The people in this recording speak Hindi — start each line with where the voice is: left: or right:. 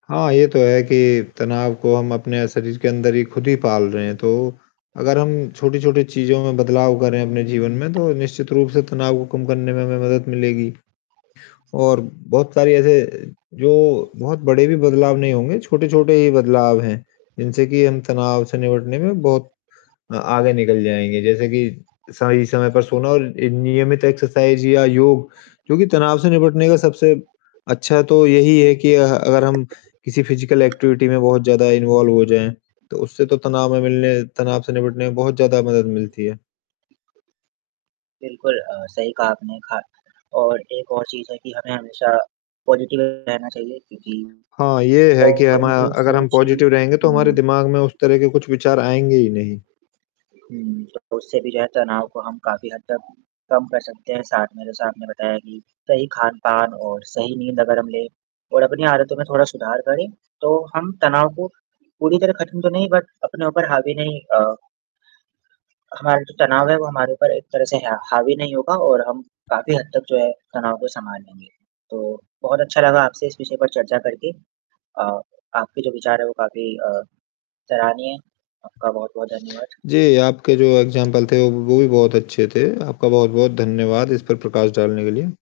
left: हाँ, ये तो है कि तनाव को हम अपने अ, शरीर के अंदर ही खुद ही पाल रहे हैं, तो अगर हम छोटी-छोटी चीज़ों में बदलाव करें अपने जीवन में, तो निश्चित रूप से तनाव को कम करने में हमें मदद मिलेगी। और बहुत सारे ऐसे जो बहुत बड़े भी बदलाव नहीं होंगे, छोटे-छोटे ही बदलाव हैं, जिनसे कि हम तनाव से निपटने में बहुत अ, आगे निकल जाएँगे। जैसे कि, सही समय पर सोना और एक नियमित एक्सरसाइज़ या योग, जो कि तनाव से निपटने का सबसे अच्छा तो यही है कि अ, अगर हम किसी फिज़िकल एक्टिविटी में बहुत ज़्यादा इन्वॉल्व हो जाएँ, तो उससे तो तनाव में मिलने तनाव से निपटने में बहुत ज़्यादा मदद मिलती है।
right: बिल्कुल अ, सही कहा आपने खा और 1 और चीज़ है कि हमें हमेशा, पॉज़िटिव रहना चाहिए क्योंकि
left: हाँ, ये है कि हम अ,
right: पॉज़िटिव
left: अगर हम
right: सोच ही,
left: पॉज़िटिव रहेंगे, तो हमारे
right: हुँ
left: दिमाग में उस तरह के कुछ विचार आएँगे ही नहीं।
right: हुँ। तो उससे भी जो है तनाव को हम काफ़ी हद तक कम कर सकते हैं। साथ में जैसा आपने बताया कि सही खान-पान और सही नींद अगर हम लें, और अपनी आदतों में थोड़ा सुधार करें, तो हम तनाव को पूरी तरह ख़त्म तो नहीं बट अपने ऊपर हावी नहीं अ हमारा जो तनाव है वो हमारे ऊपर एक तरह से हा हावी नहीं होगा और हम काफ़ी हद तक जो है, तनाव को सँभाल लेंगे। तो बहुत अच्छा लगा आपसे इस विषय पर चर्चा करके। अ, आपके जो विचार हैं वो काफ़ी अ, सराहनीय हैं, आपका बहुत-बहुत धन्यवाद।
left: जी, आपके जो एग्ज़ाम्पल थे, वो वो भी बहुत अच्छे थे। आपका बहुत-बहुत धन्यवाद इस पर प्रकाश डालने के लिए।